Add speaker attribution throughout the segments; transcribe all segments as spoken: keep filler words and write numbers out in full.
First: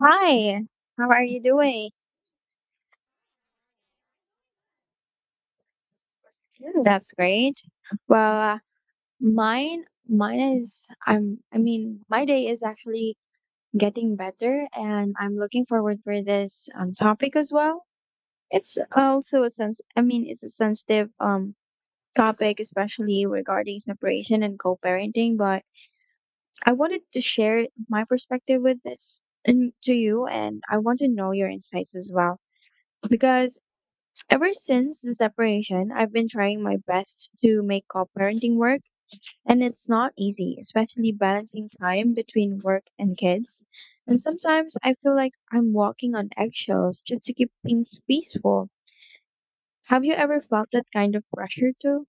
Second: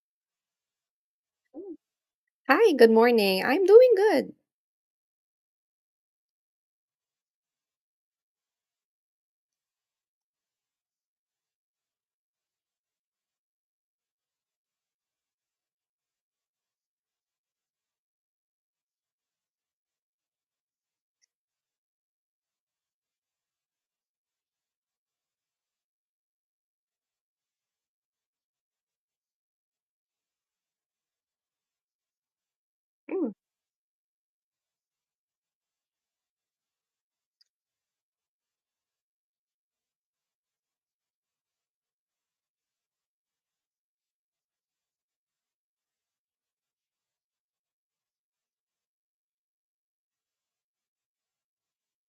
Speaker 1: Hi, how are you
Speaker 2: Mm.
Speaker 1: doing?
Speaker 2: Hi, good morning. I'm doing good.
Speaker 1: Mm, that's great. Well, uh, mine, mine is, I'm, I mean, My day is actually getting better, and I'm looking forward for this um, topic as well. It's also a sense, I mean, it's a sensitive um topic, especially regarding separation and co-parenting. But I wanted to share my perspective with this and to you, and I want to know your insights as well
Speaker 2: Mm.
Speaker 1: because ever since the separation, I've been trying my best to make co-parenting work, and it's not easy, especially balancing time between work and kids. And sometimes I feel like I'm walking on eggshells just to keep things peaceful. Have you ever felt that kind of pressure too?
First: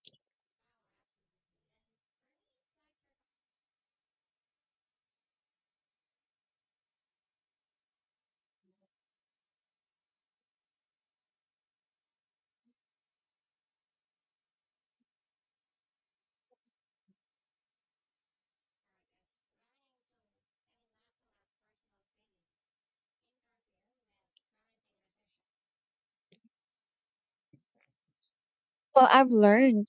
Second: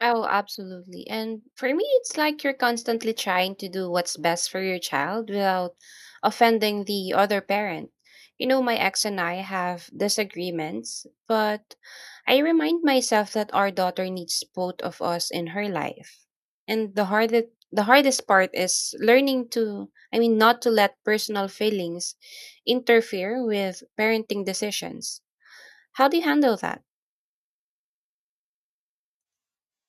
Speaker 2: Oh, absolutely. And for me, it's like you're constantly trying to do what's best for your child without offending the other parent. You know, my ex and I have disagreements, but I remind myself that our daughter needs both of us in her life. And the hardest the hardest part is learning to, I mean, not to let personal feelings interfere with parenting decisions. How do you handle that?
Speaker 1: Well, I've learned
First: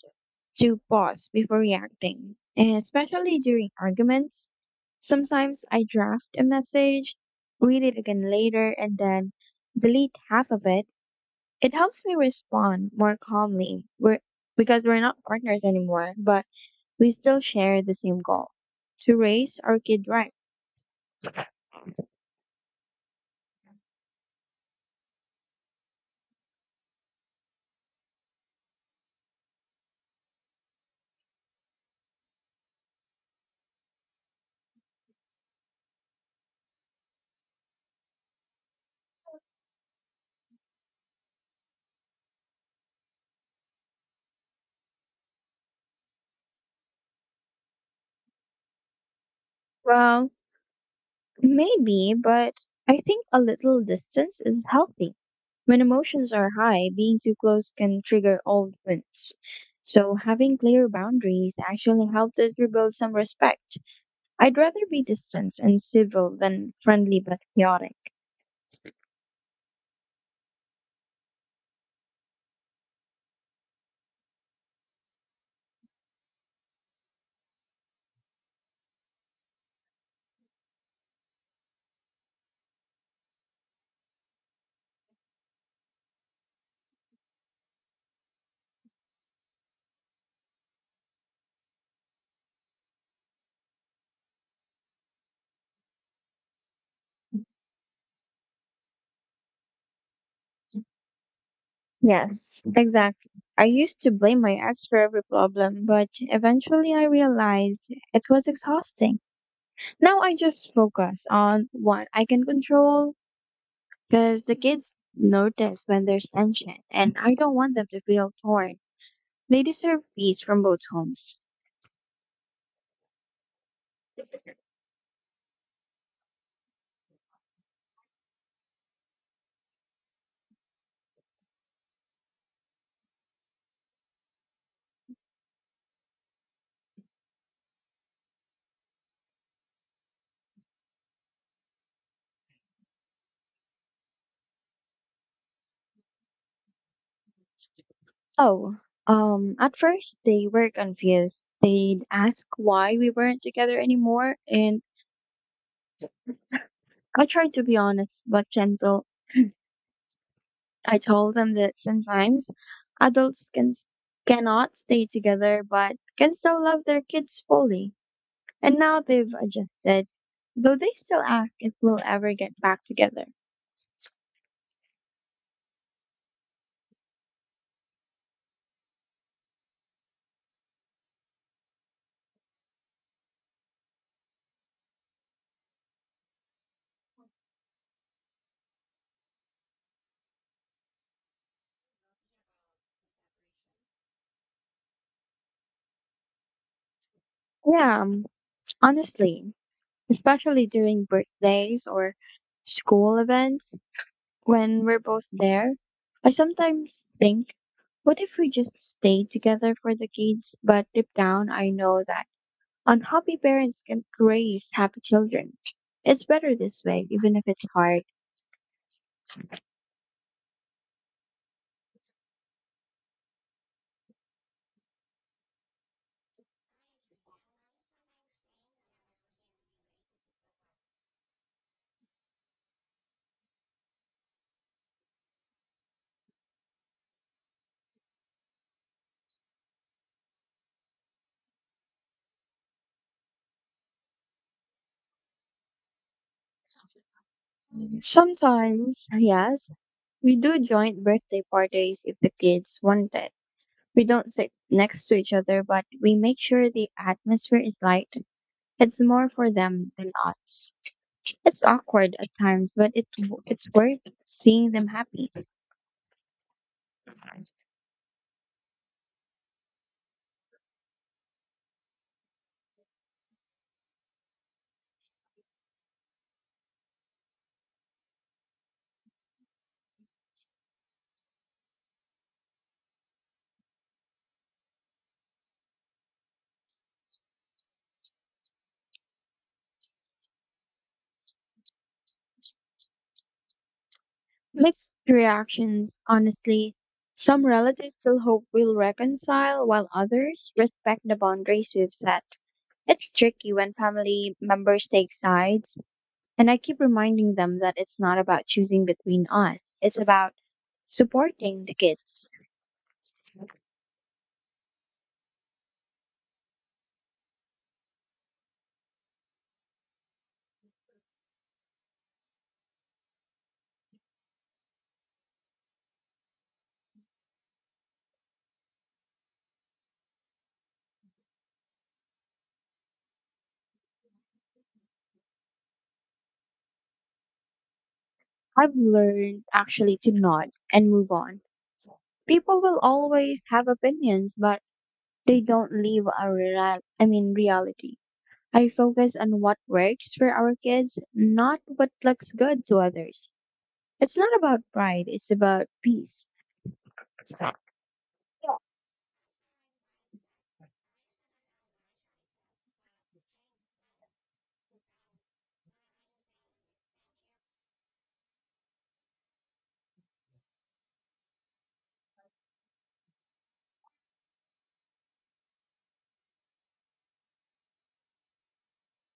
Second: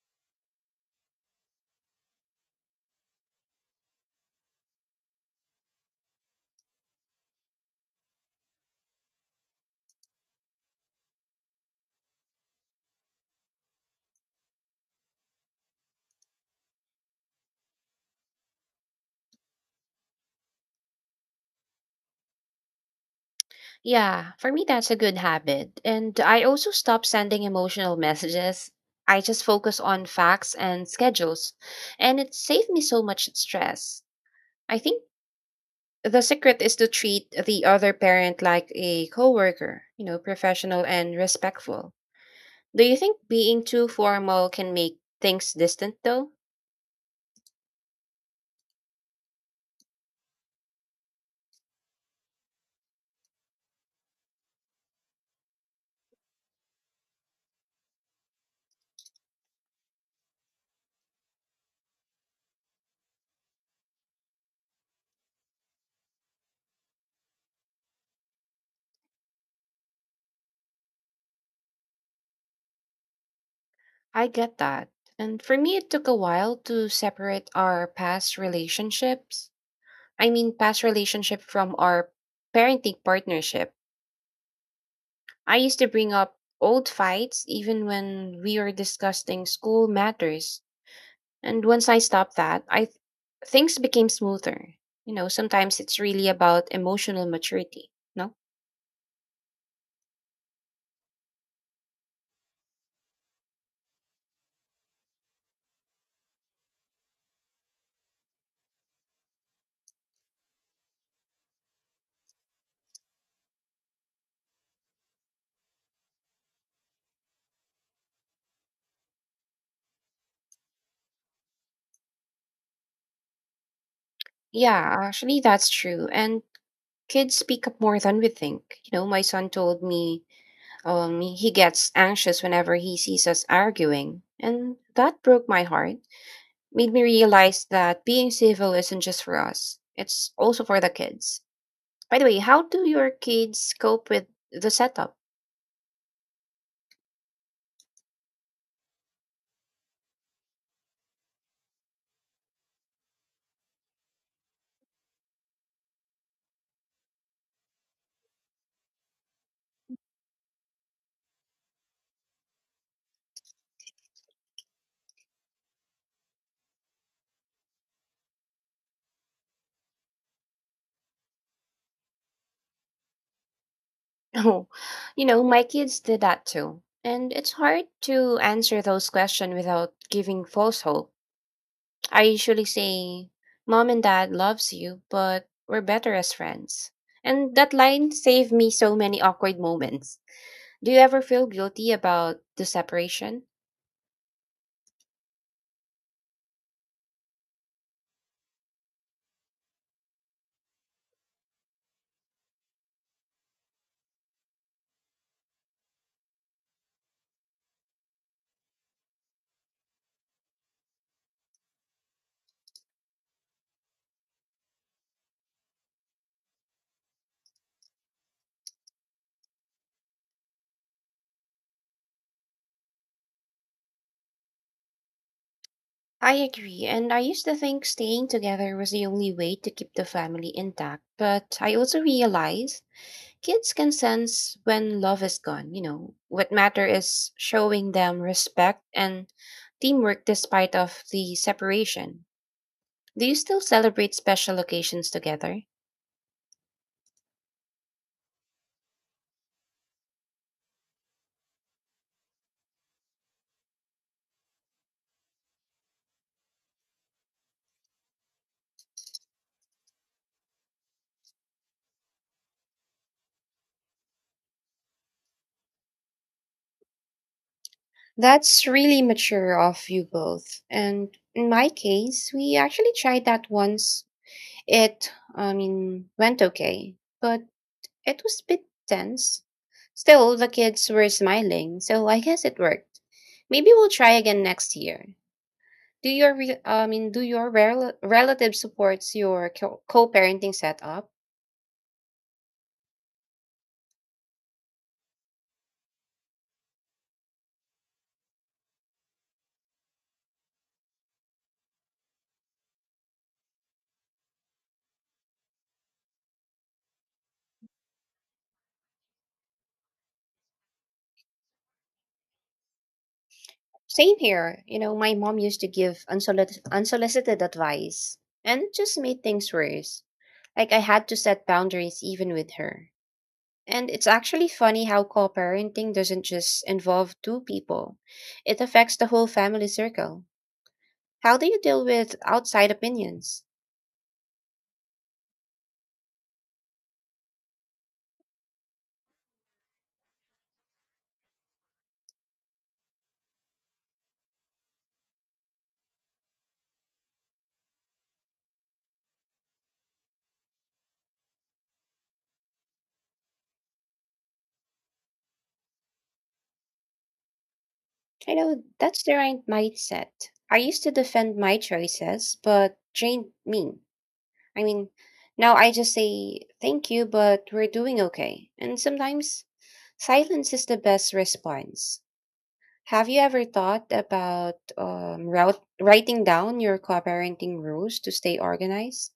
Speaker 1: to pause before reacting, and especially during arguments. Sometimes I draft a message, read it again later, and then delete half of it. It helps me respond more calmly. We're, because we're not partners anymore, but we still share the same goal to raise our kid right.
Speaker 2: Yeah, for me, that's a good habit. And I also stop sending emotional messages. I just focus on facts and schedules, and it saved me so much stress. I think the secret is to treat the other parent like a coworker, you know, professional and respectful. Do you think being too formal can make things distant, though?
Speaker 1: Well, maybe, but I think a little distance is healthy. When emotions are high, being too close can trigger old wounds. So, having clear boundaries actually helped us rebuild some respect. I'd rather be distant and civil than friendly but chaotic.
Speaker 2: I get that. And for me, it took a while to separate our past relationships I mean past relationship from our parenting partnership. I used to bring up old fights even when we were discussing school matters. And once I stopped that, I th- things became smoother. You know, sometimes it's really about emotional maturity, no?
Speaker 1: Yes, exactly. I used to blame my ex for every problem, but eventually I realized it was exhausting. Now I just focus on what I can control because the kids notice when there's tension and I don't want them to feel torn. They deserve peace from both homes.
Speaker 2: Yeah, actually that's true. And kids speak up more than we think. You know, my son told me um he gets anxious whenever he sees us arguing, and that broke my heart made me realize that being civil isn't just for us, it's also for the kids. By the way, how do your kids cope with the setup?
Speaker 1: Oh, um, at first they were confused. They'd ask why we weren't together anymore and I tried to be honest but gentle. I told them that sometimes adults can s- cannot stay together but can still love their kids fully. And now they've adjusted, though they still ask if we'll ever get back together.
Speaker 2: Oh, you know, my kids did that too. And it's hard to answer those questions without giving false hope. I usually say, Mom and Dad loves you, but we're better as friends. And that line saved me so many awkward moments. Do you ever feel guilty about the separation?
Speaker 1: Yeah, um, honestly, especially during birthdays or school events when we're both there, I sometimes think, what if we just stay together for the kids? But deep down, I know that unhappy parents can raise happy children. It's better this way, even if it's hard.
Speaker 2: I agree, and I used to think staying together was the only way to keep the family intact, but I also realized kids can sense when love is gone, you know. What matter is showing them respect and teamwork despite of the separation. Do you still celebrate special occasions together?
Speaker 1: Sometimes, yes, we do joint birthday parties if the kids want it. We don't sit next to each other, but we make sure the atmosphere is light. It's more for them than us. It's awkward at times, but it, it's worth seeing them happy.
Speaker 2: That's really mature of you both. And in my case, we actually tried that once. It, I mean, went okay. But it was a bit tense. Still, the kids were smiling, so I guess it worked. Maybe we'll try again next year. Do your re- I mean, do your rel- relative supports your co- co-parenting setup?
Speaker 1: Mixed reactions, honestly. Some relatives still hope we'll reconcile, while others respect the boundaries we've set. It's tricky when family members take sides, and I keep reminding them that it's not about choosing between us, it's about supporting the kids.
Speaker 2: Same here. You know, my mom used to give unsolicited, unsolicited advice, and it just made things worse. Like I had to set boundaries even with her. And it's actually funny how co-parenting doesn't just involve two people; it affects the whole family circle. How do you deal with outside opinions?
Speaker 1: I've learned actually to nod and move on. People will always have opinions, but they don't leave our real, I mean reality. I focus on what works for our kids, not what looks good to others. It's not about pride, it's about peace.
Speaker 2: I
Speaker 1: Yeah.
Speaker 2: know that's the right mindset. I used to defend my choices, but drained me. I mean, now I just say thank you, but we're doing okay. And sometimes silence is the best response. Have you ever thought about um, route, writing down your co-parenting rules to stay organized?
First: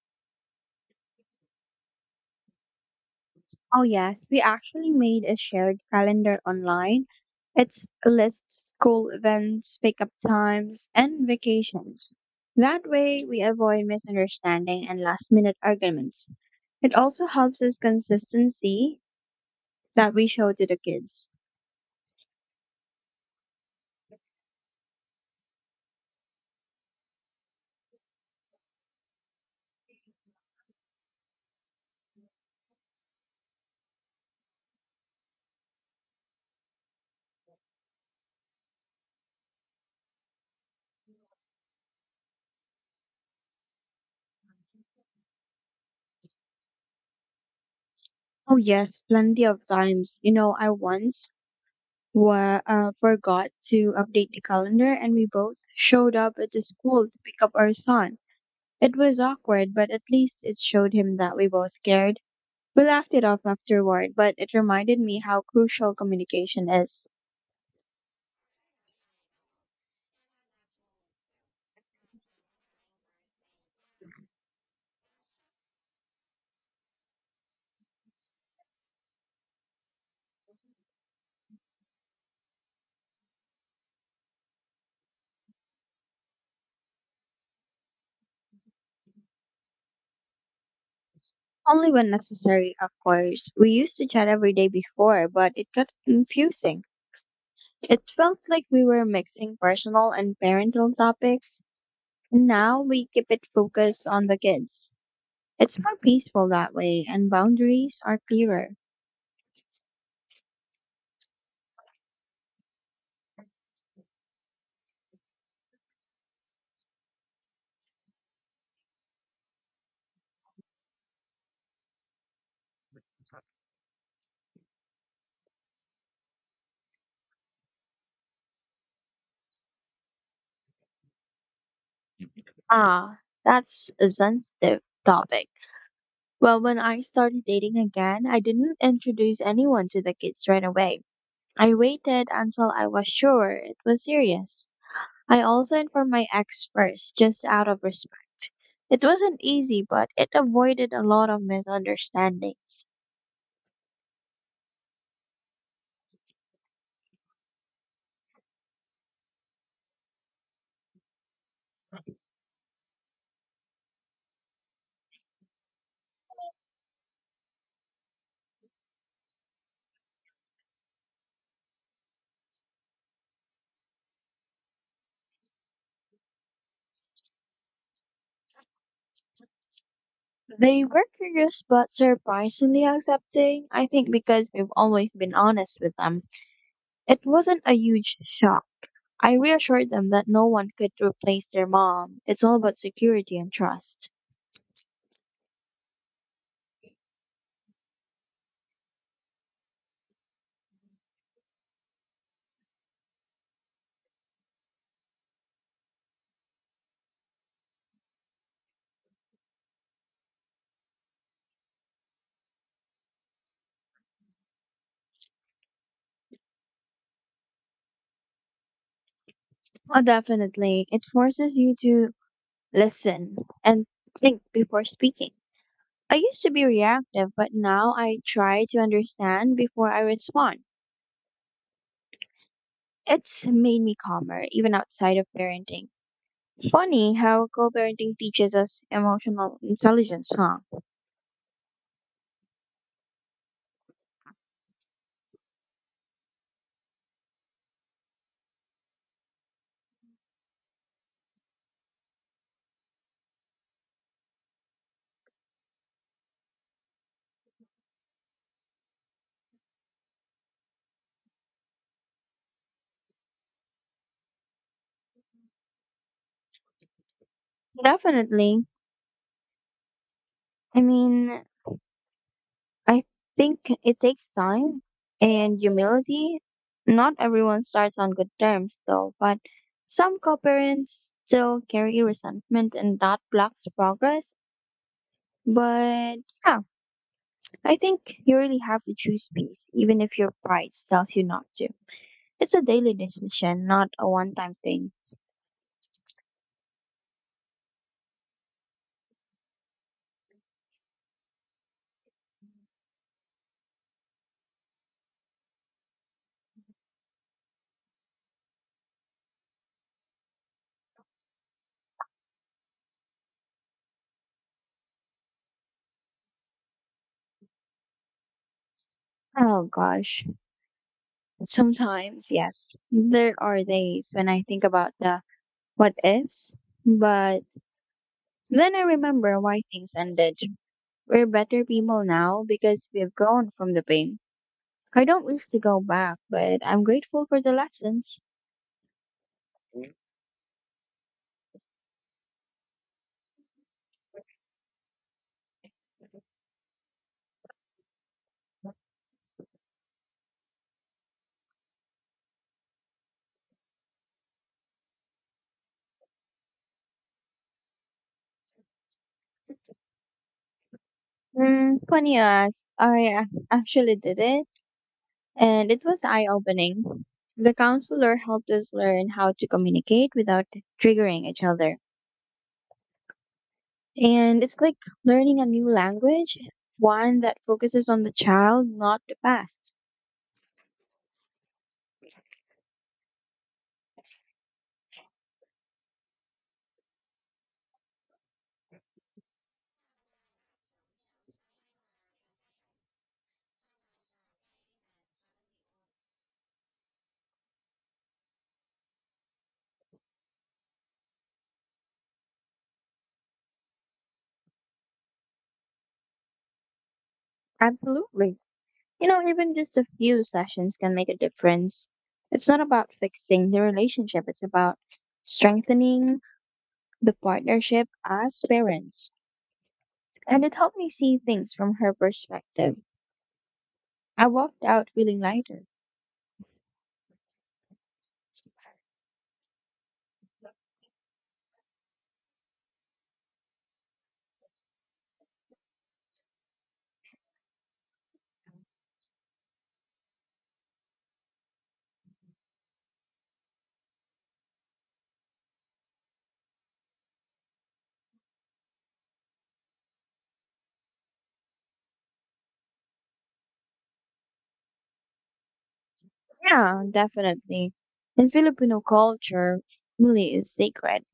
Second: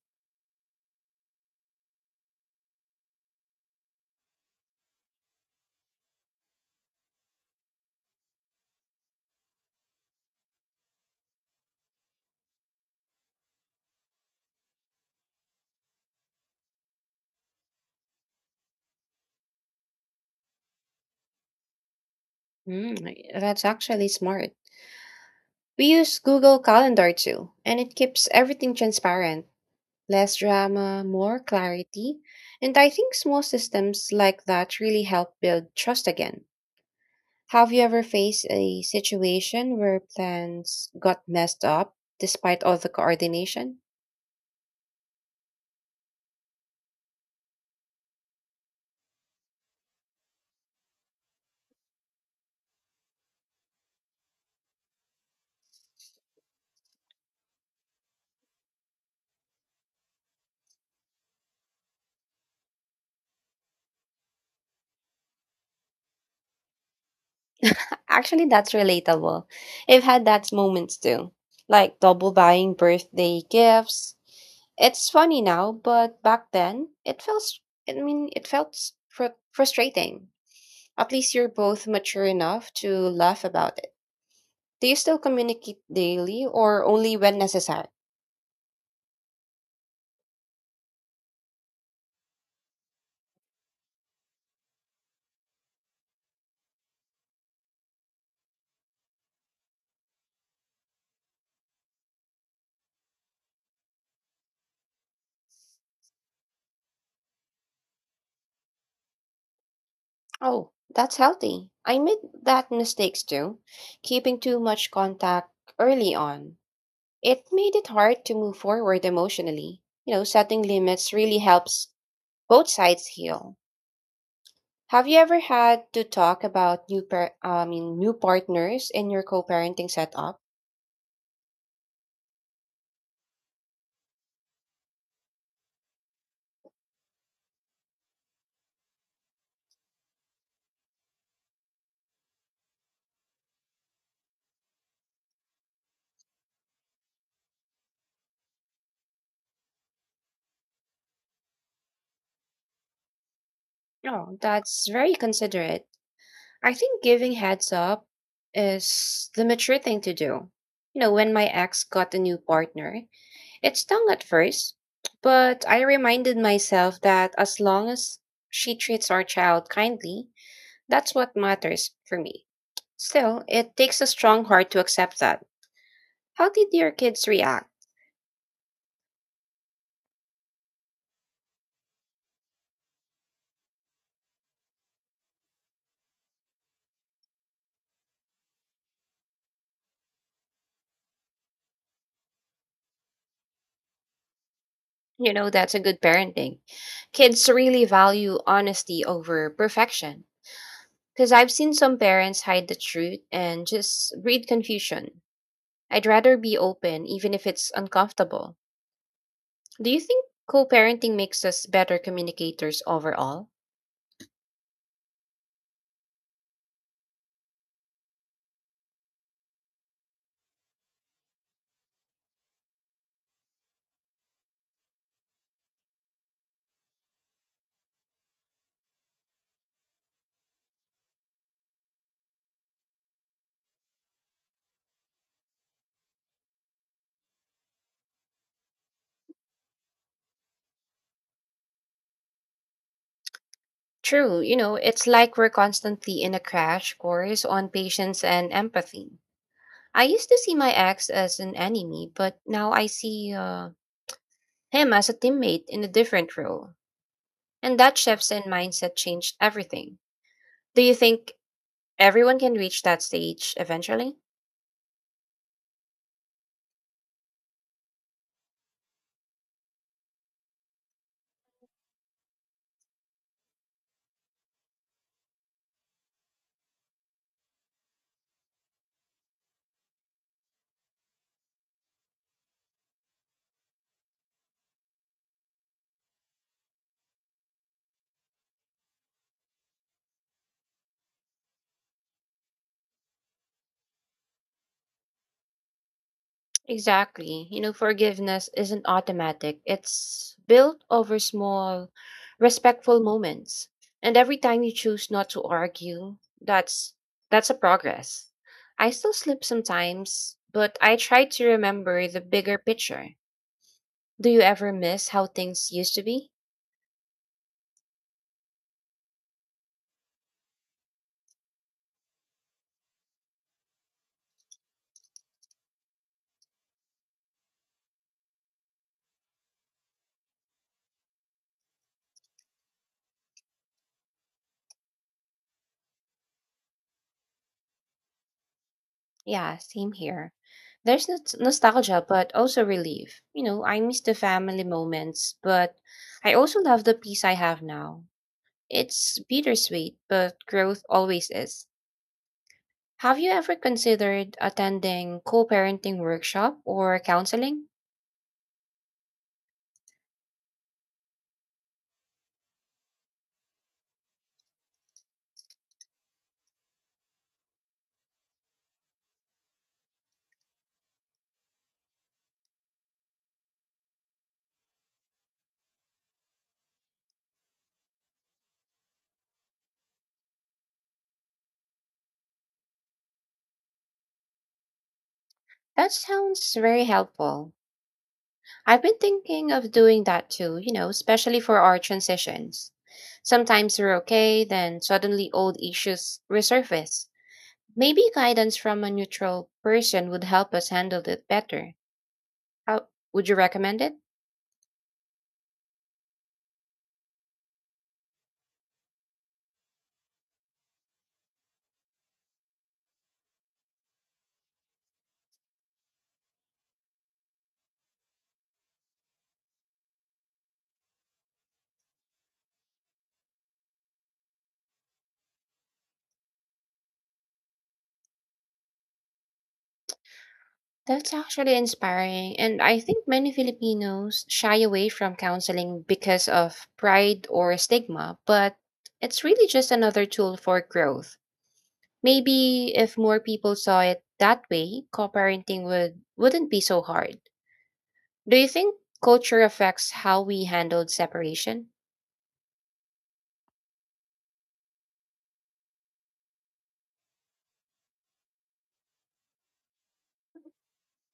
Speaker 1: Oh, yes, we actually made a shared calendar online. It's lists school events, pickup times, and vacations. That way, we avoid misunderstanding and last minute arguments. It also helps us consistency that we show to the kids.
Speaker 2: Mm, that's actually smart. We use Google Calendar too, and it keeps everything transparent. Less drama, more clarity. And I think small systems like that really help build trust again. Have you ever faced a situation where plans got messed up despite all the coordination?
Speaker 1: Oh, yes, plenty of times. You know, I once wa- uh, forgot to update the calendar and we both showed up at the school to pick up our son. It was awkward, but at least it showed him that we both cared. We laughed it off afterward, but it reminded me how crucial communication is.
Speaker 2: Actually, that's relatable. I've had that moments too, like double buying birthday gifts. It's funny now, but back then it felt, s- I mean, it felt s- fr- frustrating. At least you're both mature enough to laugh about it. Do you still communicate daily or only when necessary?
Speaker 1: Only when necessary, of course. We used to chat every day before, but it got confusing. It felt like we were mixing personal and parental topics. Now we keep it focused on the kids. It's more peaceful that way, and boundaries are clearer.
Speaker 2: Oh, that's healthy. I made that mistakes too, keeping too much contact early on. It made it hard to move forward emotionally. You know, setting limits really helps both sides heal. Have you ever had to talk about new par- I mean new partners in your co-parenting setup?
Speaker 1: Ah, that's a sensitive topic. Well, when I started dating again, I didn't introduce anyone to the kids right away. I waited until I was sure it was serious. I also informed my ex first, just out of respect. It wasn't easy, but it avoided a lot of misunderstandings.
Speaker 2: Oh, that's very considerate. I think giving heads up is the mature thing to do. You know, when my ex got a new partner, it stung at first, but I reminded myself that as long as she treats our child kindly, that's what matters for me. Still, it takes a strong heart to accept that. How did your kids react?
Speaker 1: They were curious but surprisingly accepting, I think because we've always been honest with them. It wasn't a huge shock. I reassured them that no one could replace their mom. It's all about security and trust.
Speaker 2: You know, that's a good parenting. Kids really value honesty over perfection. Because I've seen some parents hide the truth and just breed confusion. I'd rather be open, even if it's uncomfortable. Do you think co parenting makes us better communicators overall?
Speaker 1: Oh, definitely. It forces you to listen and think before speaking. I used to be reactive, but now I try to understand before I respond. It's made me calmer, even outside of parenting. Funny how co parenting teaches us emotional intelligence, huh?
Speaker 2: True, you know, it's like we're constantly in a crash course on patience and empathy. I used to see my ex as an enemy, but now I see uh, him as a teammate in a different role. And that shifts in mindset changed everything. Do you think everyone can reach that stage eventually?
Speaker 1: Definitely. I mean, I think it takes time and humility. Not everyone starts on good terms, though, but some co-parents still carry resentment and that blocks progress. But yeah, I think you really have to choose peace, even if your pride tells you not to. It's a daily decision, not a one-time thing.
Speaker 2: Exactly. You know, forgiveness isn't automatic. It's built over small, respectful moments. And every time you choose not to argue, that's that's a progress. I still slip sometimes, but I try to remember the bigger picture. Do you ever miss how things used to be?
Speaker 1: Oh gosh, sometimes, yes, there are days when I think about the what ifs, but then I remember why things ended. We're better people now because we've grown from the pain. I don't wish to go back, but I'm grateful for the lessons.
Speaker 2: Yeah, same here. There's no- nostalgia, but also relief. You know, I miss the family moments, but I also love the peace I have now. It's bittersweet, but growth always is. Have you ever considered attending co parenting workshop or counseling?
Speaker 1: Hmm, funny you ask. I uh, actually did it, and it was eye opening. The counselor helped us learn how to communicate without triggering each other. And it's like learning a new language, one that focuses on the child, not the past.
Speaker 2: That sounds very helpful. I've been thinking of doing that too, you know, especially for our transitions. Sometimes we're okay, then suddenly old issues resurface. Maybe guidance from a neutral person would help us handle it better. How would you recommend it?
Speaker 1: Absolutely. You know, even just a few sessions can make a difference. It's not about fixing the relationship, it's about strengthening the partnership as parents. And it helped me see things from her perspective. I walked out feeling lighter.
Speaker 2: That's actually inspiring. And I think many Filipinos shy away from counseling because of pride or stigma, but it's really just another tool for growth. Maybe if more people saw it that way, co-parenting would wouldn't be so hard. Do you think culture affects how we handled separation?
Speaker 1: Yeah, definitely. In Filipino culture, family is sacred,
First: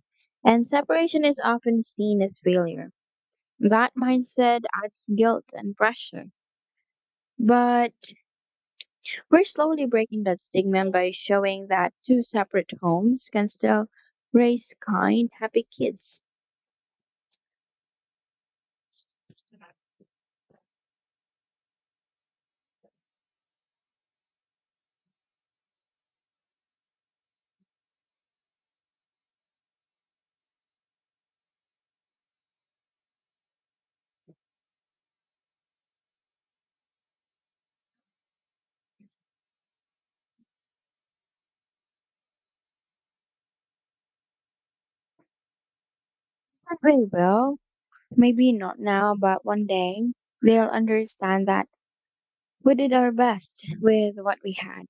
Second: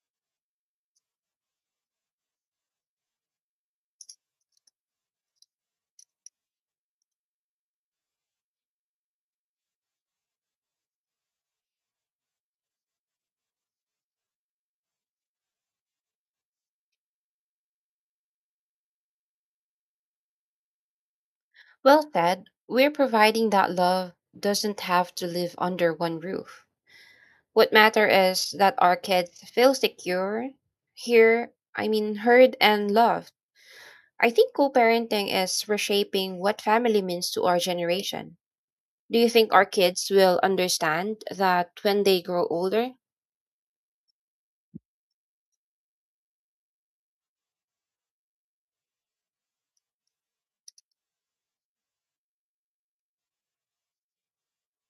Speaker 1: and separation is often seen as failure. That mindset adds guilt and pressure. But we're slowly breaking that stigma by showing that two separate homes can still raise kind, happy kids.
Speaker 2: Well, Ted, we're providing that love doesn't have to live under one roof. What matter is that our kids feel secure, hear, I mean, heard and loved. I think co-parenting is reshaping what family means to our generation. Do you think our kids will understand that when they grow older?
Speaker 1: They will. Maybe not now, but one day they'll understand that we did our best with what we had.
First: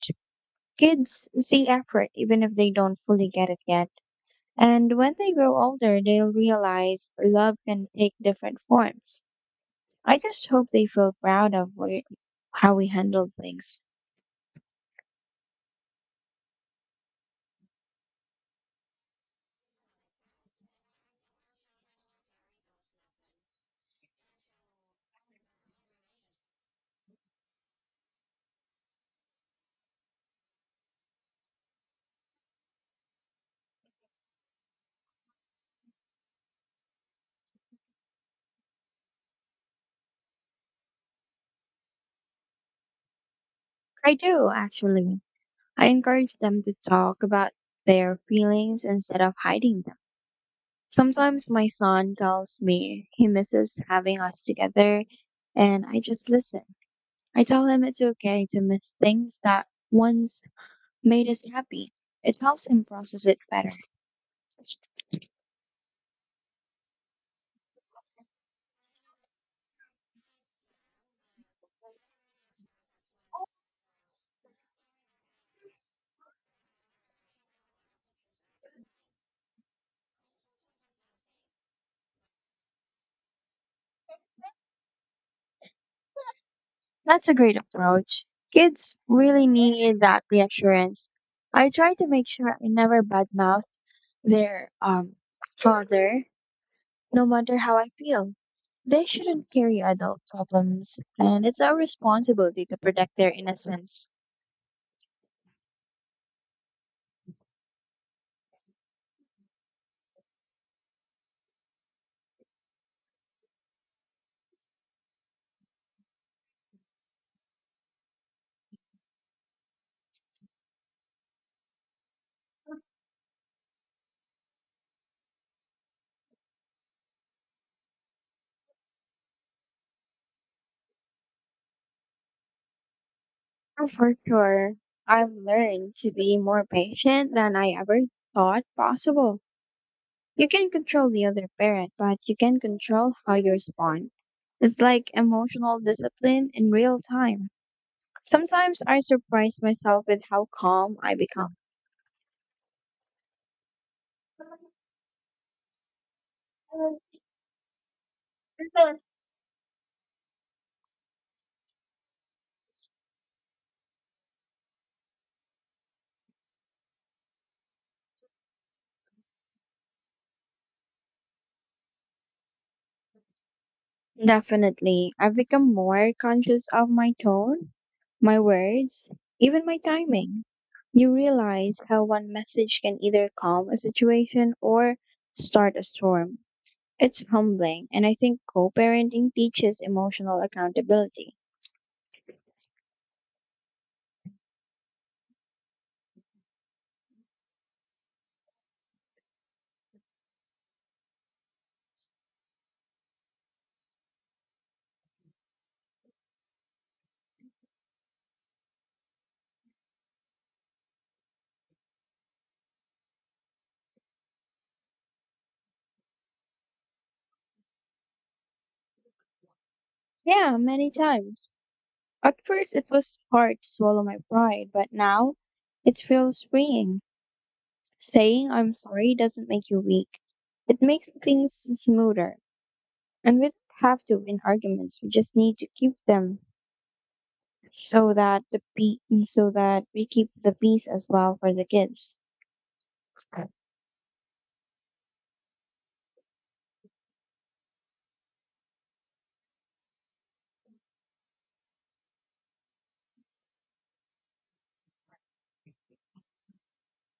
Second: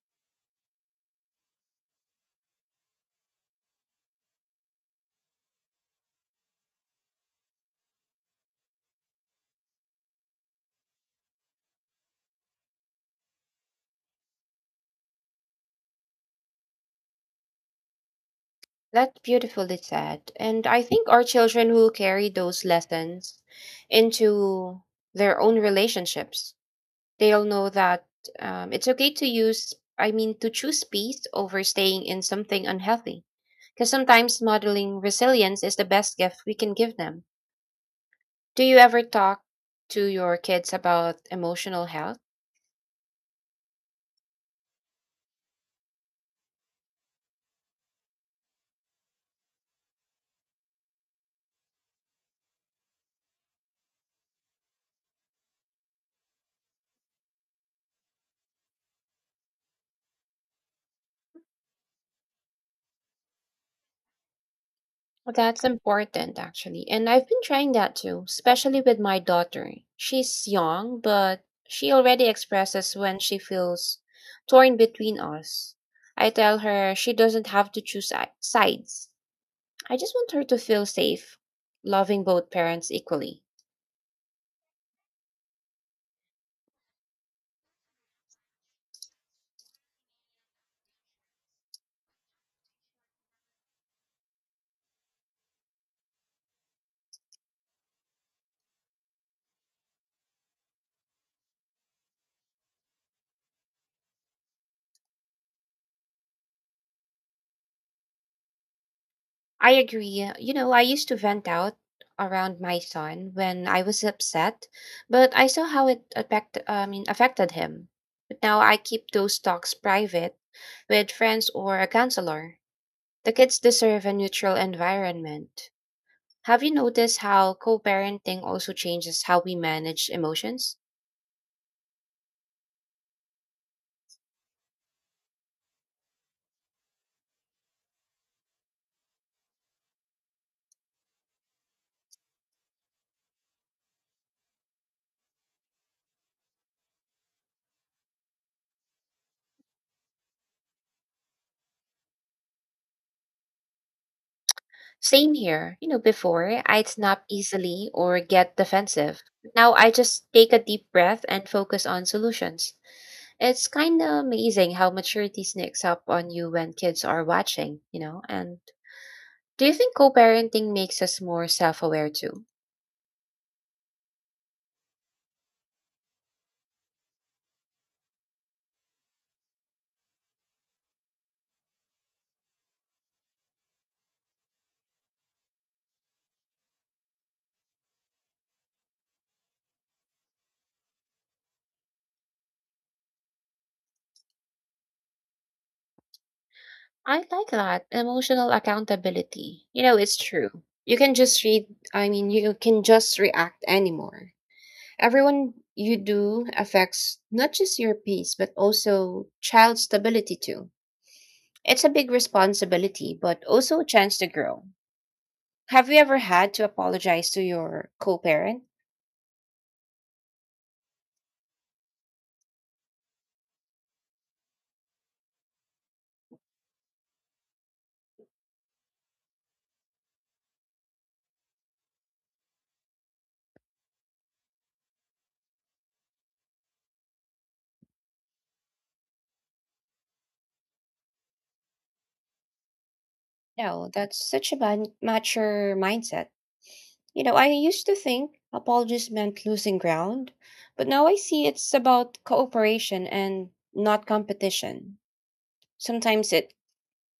Speaker 1: Kids see effort even if they don't fully get it yet. And when they grow older, they'll realize love can take different forms. I just hope they feel proud of where, how we handle things.
Speaker 2: That's beautifully said. And I think our children will carry those lessons into their own relationships. They'll know that um, it's okay to use I mean to choose peace over staying in something unhealthy because sometimes modeling resilience is the best gift we can give them. Do you ever talk to your kids about emotional health?
Speaker 1: I do, actually. I encourage them to talk about their feelings instead of hiding them. Sometimes my son tells me he misses having us together, and I just listen. I tell him it's okay to miss things that once made us happy. It helps him process it better.
Speaker 2: Well, that's important actually. And I've been trying that too, especially with my daughter. She's young but she already expresses when she feels torn between us. I tell her she doesn't have to choose si- sides. I just want her to feel safe, loving both parents equally.
Speaker 1: That's a great approach. Kids really need that reassurance. I try to make sure I never badmouth their um, father no matter how I feel. They shouldn't carry adult problems, and it's our responsibility to protect their innocence.
Speaker 2: I agree. You know, I used to vent out around my son when I was upset, but I saw how it affect, I mean, affected him. But now I keep those talks private with friends or a counselor. The kids deserve a neutral environment. Have you noticed how co parenting also changes how we manage emotions?
Speaker 1: Oh, for sure, I've learned to be more patient than I ever thought possible. You can control the other parent, but you can control how you respond. It's like emotional discipline in real time. Sometimes I surprise myself with how calm I become.
Speaker 2: Same here. You know, before I'd snap easily or get defensive. Now I just take a deep breath and focus on solutions. It's kind of amazing how maturity sneaks up on you when kids are watching, you know? And do you think co parenting makes us more self aware too?
Speaker 1: Definitely, I've become more conscious of my tone. My words, Even my timing. You realize how one message can either calm a situation or start a storm. It's humbling, and I think co parenting teaches emotional accountability.
Speaker 2: I like that emotional accountability. You know, it's true. You can just read, I mean, you can just react anymore. Everyone you do affects not just your peace, but also child stability too. It's a big responsibility, but also a chance to grow. Have you ever had to apologize to your co parent?
Speaker 1: Yeah, many times. At first, it was hard to swallow my pride, but now it feels freeing. Saying I'm sorry doesn't make you weak, it makes things smoother. And we don't have to win arguments, we just need to keep them so that the pe- so that we keep the peace as well for the kids.
Speaker 2: No, that's such a man- mature mindset. You know, I used to think apologies meant losing ground, but now I see it's about cooperation and not competition. Sometimes it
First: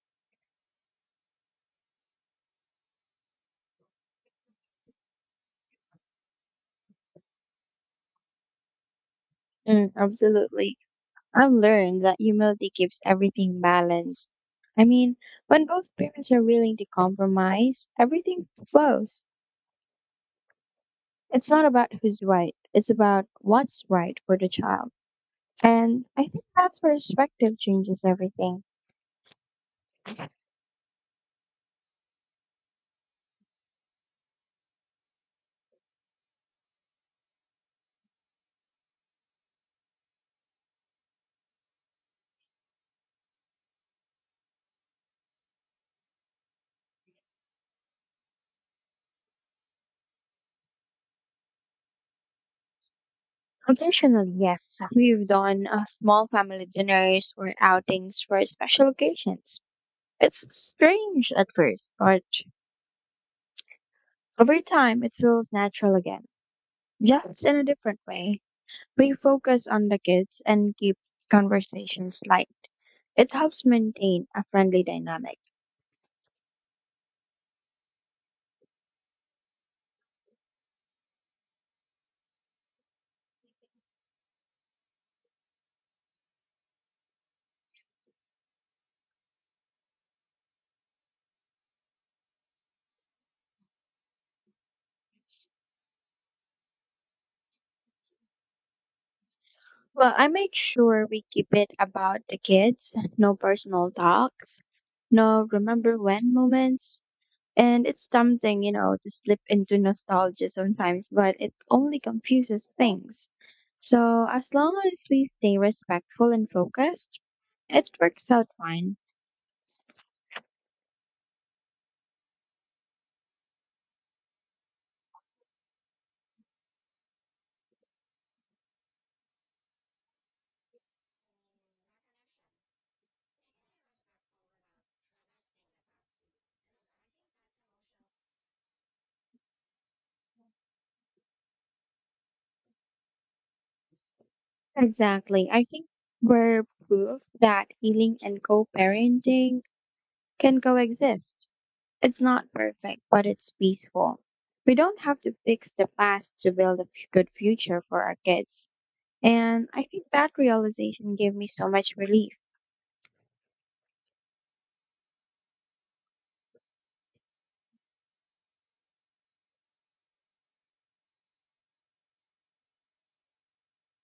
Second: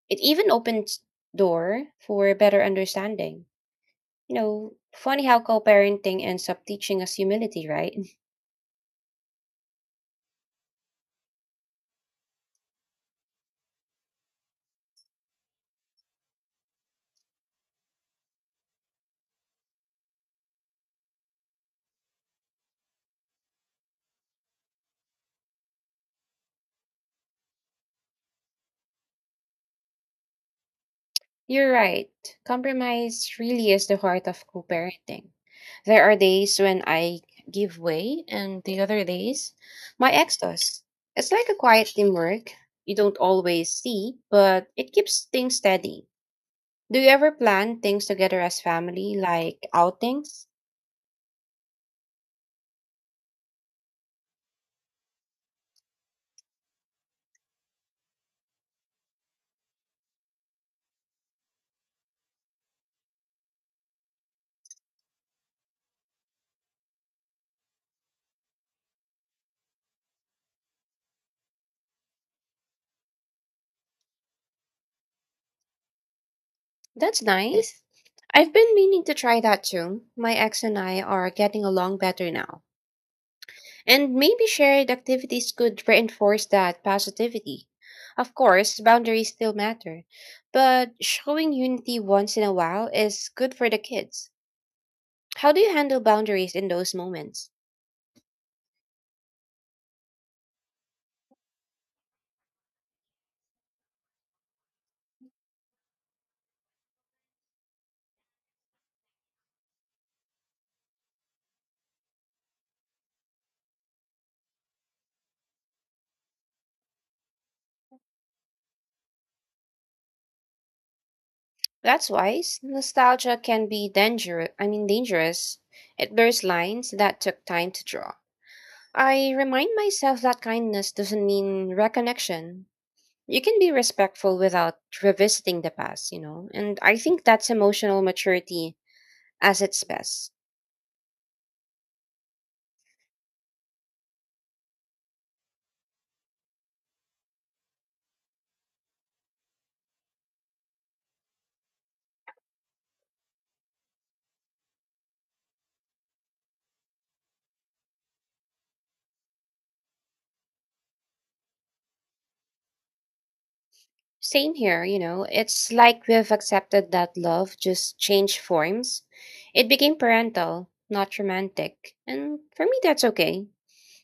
Speaker 2: it even opens door for better understanding. You know, funny how co-parenting ends up teaching us humility, right?
Speaker 1: Mm, absolutely. I've learned that humility keeps everything balanced. I mean, when both parents are willing to compromise, everything flows. It's not about who's right, it's about what's right for the child. And I think that perspective changes everything.
Speaker 2: You're right. Compromise really is the heart of co parenting. There are days when I give way, and the other days, my ex does. It's like a quiet teamwork you don't always see, but it keeps things steady. Do you ever plan things together as family, like outings?
Speaker 1: Occasionally, yes, we've done uh, small family dinners or outings for special occasions. It's strange at first, but over time, it feels natural again, just in a different way. We focus on the kids and keep conversations light. It helps maintain a friendly dynamic.
Speaker 2: That's nice. I've been meaning to try that too. My ex and I are getting along better now. And maybe shared activities could reinforce that positivity. Of course, boundaries still matter, but showing unity once in a while is good for the kids. How do you handle boundaries in those moments?
Speaker 1: Well, I make sure we keep it about the kids, no personal talks, no remember when moments. And it's tempting, you know, to slip into nostalgia sometimes, but it only confuses things. So, as long as we stay respectful and focused, it works out fine.
Speaker 2: That's wise. Nostalgia can be dangerous. I mean, dangerous. It blurs lines that took time to draw. I remind myself that kindness doesn't mean reconnection. You can be respectful without revisiting the past, you know? And I think that's emotional maturity as its best.
Speaker 1: Exactly. I think we're proof that healing and co parenting can coexist. It's not perfect, but it's peaceful. We don't have to fix the past to build a f- good future for our kids. And I think that realization gave me so much relief.
Speaker 2: Same here, you know? It's like we've accepted that love just changed forms. It became parental, not romantic. And for me, that's okay.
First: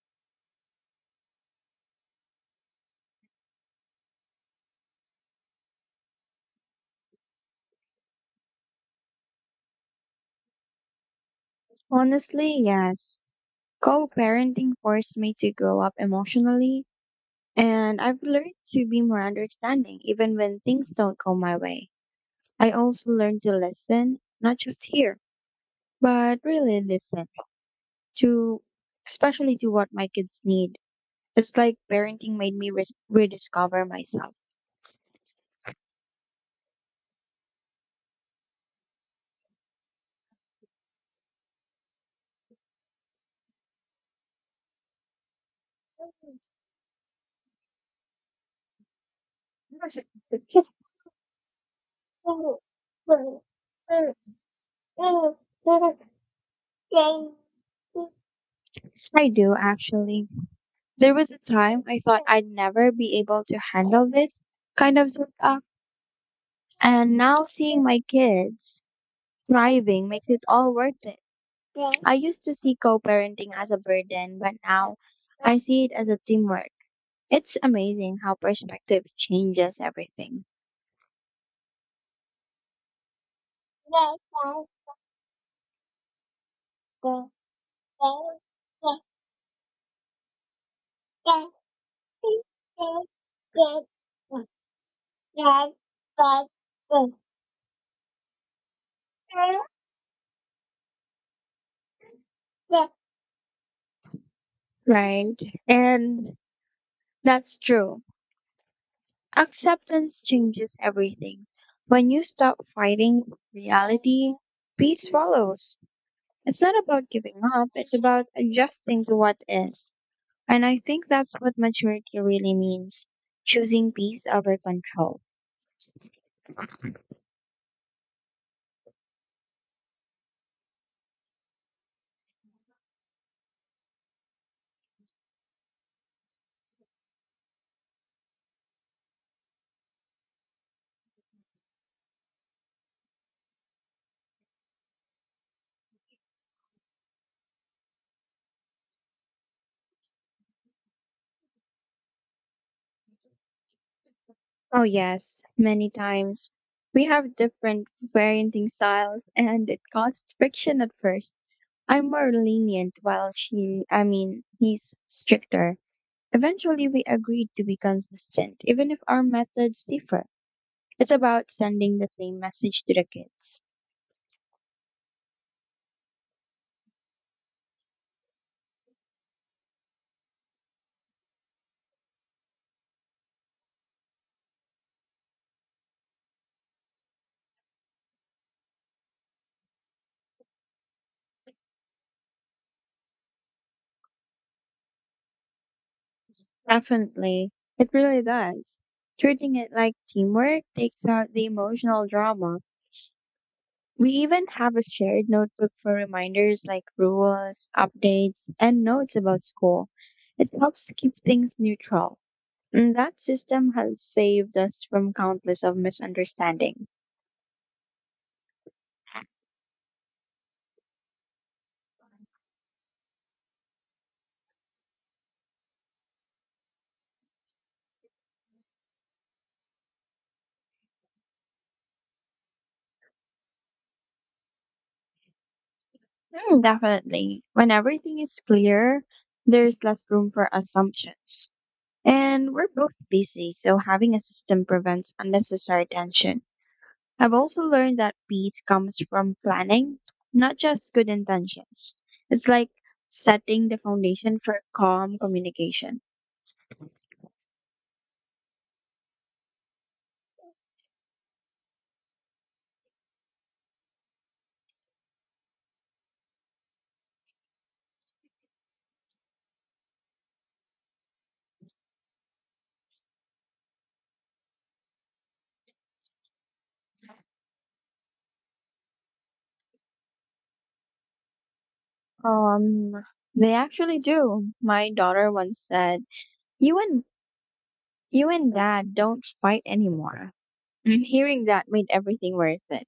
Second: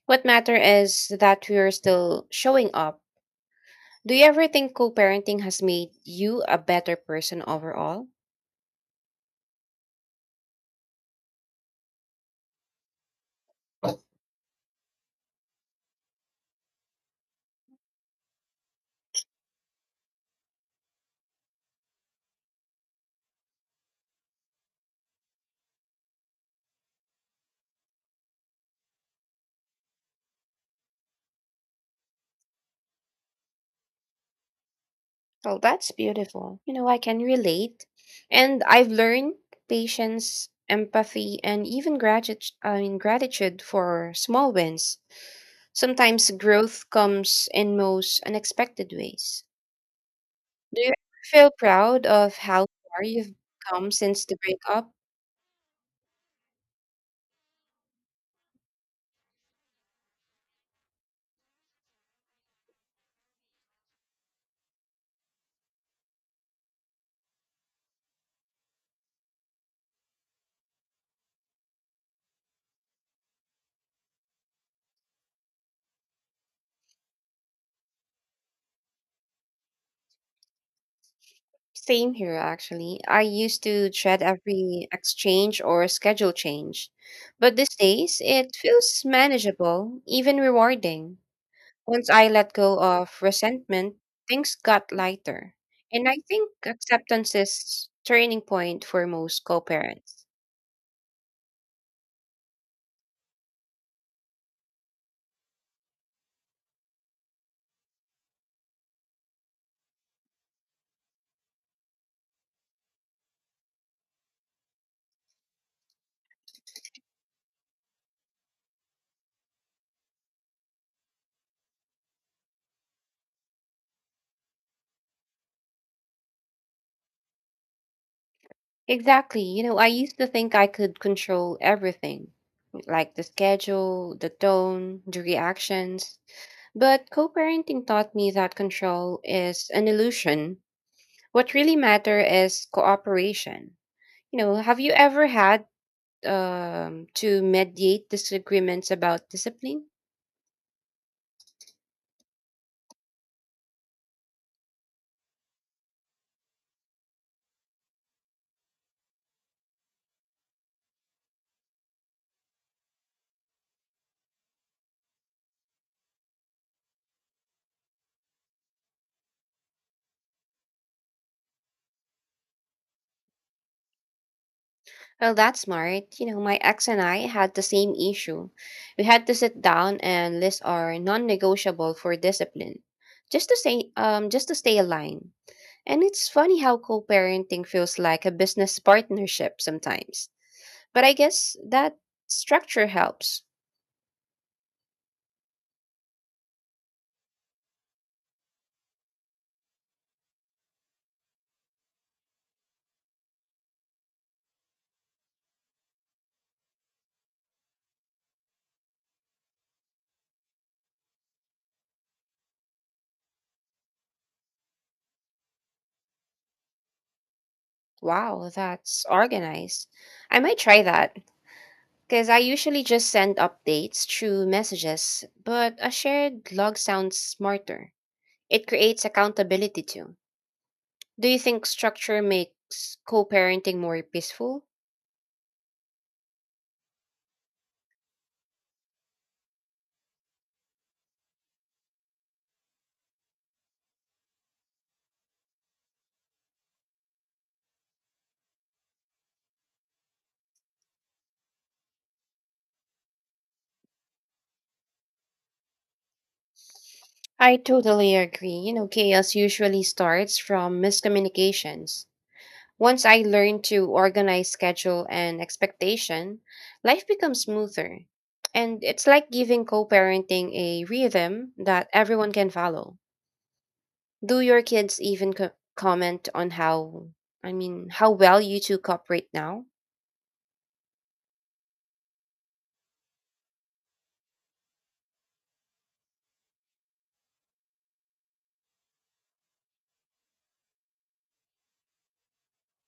Speaker 2: What matter is that we're still showing up. Do you ever think co parenting has made you a better person overall?
Speaker 1: Honestly, yes. Co parenting forced me to grow up emotionally, and I've learned to be more understanding even when things don't go my way. I also learned to listen, not just hear, but really listen to, especially to what my kids need. It's like parenting made me res- rediscover myself.
Speaker 2: Oh, that's beautiful. You know, I can relate. And I've learned patience, empathy, and even gratitude, I mean, gratitude for small wins. Sometimes growth comes in most unexpected ways.
Speaker 1: Yes,
Speaker 2: Do you ever feel proud of how far you've come since the breakup?
Speaker 1: I do actually. There was a time I thought I'd never be able to handle this kind of stuff, and now seeing my kids thriving makes it all worth it. Yeah. I used to see co-parenting as a burden, but now I see it as a teamwork. It's amazing how perspective changes everything.
Speaker 2: Same here, actually. I used to dread every exchange or schedule change, but these days it feels manageable, even rewarding. Once I let go of resentment, things got lighter. And I think acceptance is turning point for most co-parents.
Speaker 1: Right. And that's true. Acceptance changes everything. When you stop fighting reality, peace follows. It's not about giving up, it's about adjusting to what is. And I think that's what maturity really means, choosing peace over control.
Speaker 2: Exactly. You know, I used to think I could control everything, like the schedule, the tone, the reactions. But co parenting taught me that control is an illusion. What really matter is cooperation. You know, have you ever had um, to mediate disagreements about discipline?
Speaker 1: Oh, yes, many times we have different parenting styles, and it caused friction at first. I'm more lenient while she, I mean, he's stricter. Eventually, we agreed to be consistent, even if our methods differ. It's about sending the same message to the kids.
Speaker 2: Well, that's smart. You know, my ex and I had the same issue. We had to sit down and list our non-negotiable for discipline, just to say, um, just to stay aligned. And it's funny how co-parenting feels like a business partnership sometimes. But I guess that structure helps.
Speaker 1: Definitely. It really does. Treating it like teamwork takes out the emotional drama. We even have a shared notebook for reminders like rules, updates, and notes about school. It helps to keep things neutral. And that system has saved us from countless of misunderstandings.
Speaker 2: Wow, that's organized. I might try that. Because I usually just send updates through messages, but a shared log sounds smarter. It creates accountability too. Do you think structure makes co parenting more peaceful?
Speaker 1: Mm, definitely. When everything is clear, there's less room for assumptions. And we're both busy, so having a system prevents unnecessary tension. I've also learned that peace comes from planning, not just good intentions. It's like setting the foundation for calm communication.
Speaker 2: I totally agree. You know, chaos usually starts from miscommunications. Once I learn to organize schedule and expectation, life becomes smoother. And it's like giving co parenting a rhythm that everyone can follow. Do your kids even co- comment on how, I mean, how well you two cooperate now?
Speaker 1: Um, they actually do. My daughter once said, "You and you and dad don't fight anymore." And hearing that made everything worth it.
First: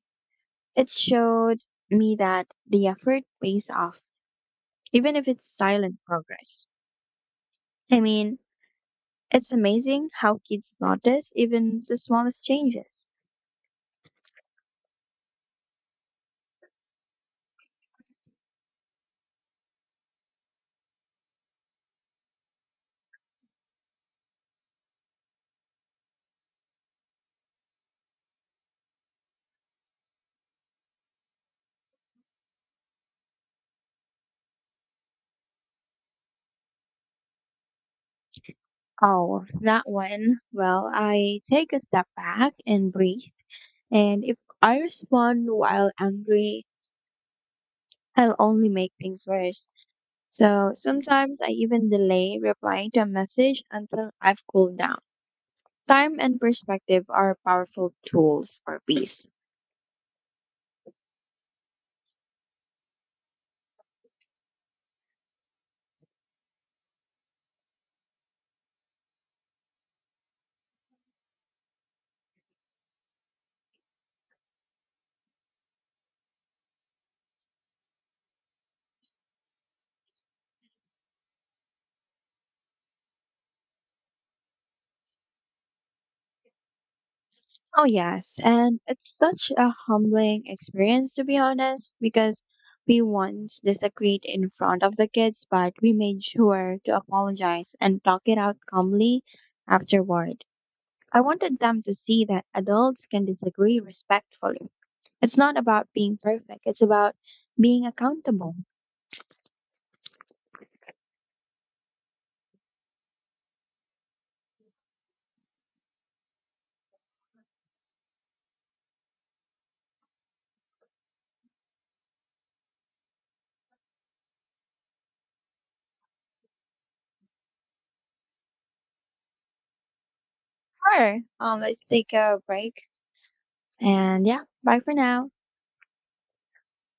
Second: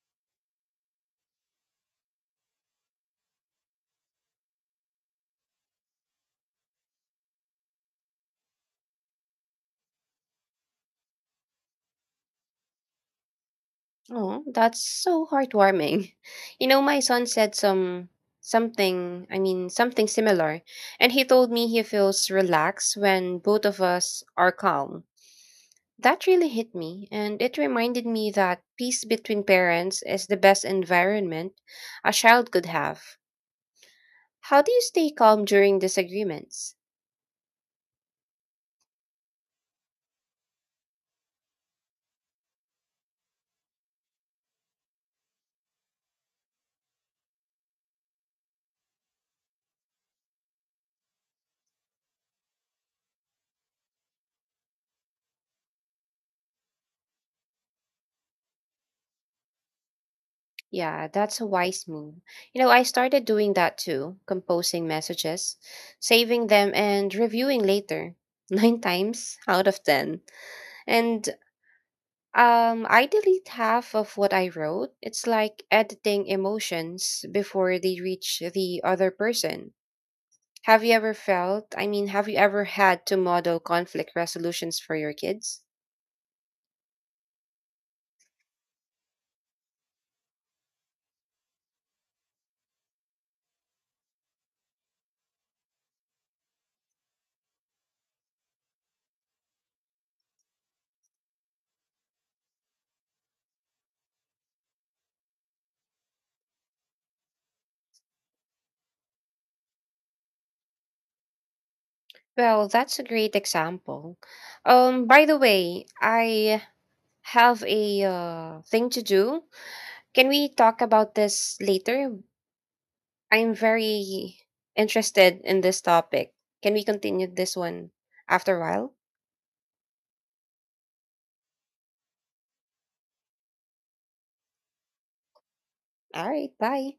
Speaker 1: It showed me that the effort pays off, even if it's silent progress. I mean, it's amazing how kids notice even the smallest changes.
Speaker 2: Oh, that's so heartwarming. You know, my son said some something, I mean, something similar, and he told me he feels relaxed when both of us are calm. That really hit me, and it reminded me that peace between parents is the best environment a child could have. How do you stay calm during disagreements?
Speaker 1: Oh, that one. Well, I take a step back and breathe. And if I respond while angry, I'll only make things worse. So sometimes I even delay replying to a message until I've cooled down. Time and perspective are powerful tools for peace.
Speaker 2: Yeah, that's a wise move. You know, I started doing that too, composing messages, saving them and reviewing later. Nine times out of ten. And um I delete half of what I wrote. It's like editing emotions before they reach the other person. Have you ever felt, I mean, have you ever had to model conflict resolutions for your kids?
Speaker 1: Oh, yes. And it's such a humbling experience, to be honest, because we once disagreed in front of the kids, but we made sure to apologize and talk it out calmly afterward. I wanted them to see that adults can disagree respectfully. It's not about being perfect, it's about being accountable.
Speaker 2: Well, that's a great example. Um, by the way, I have a uh, thing to do. Can we talk about this later? I'm very interested in this topic. Can we continue this one after a while?
Speaker 1: Sure. Um, let's take a break. And yeah, bye for now.
Speaker 2: All right, bye.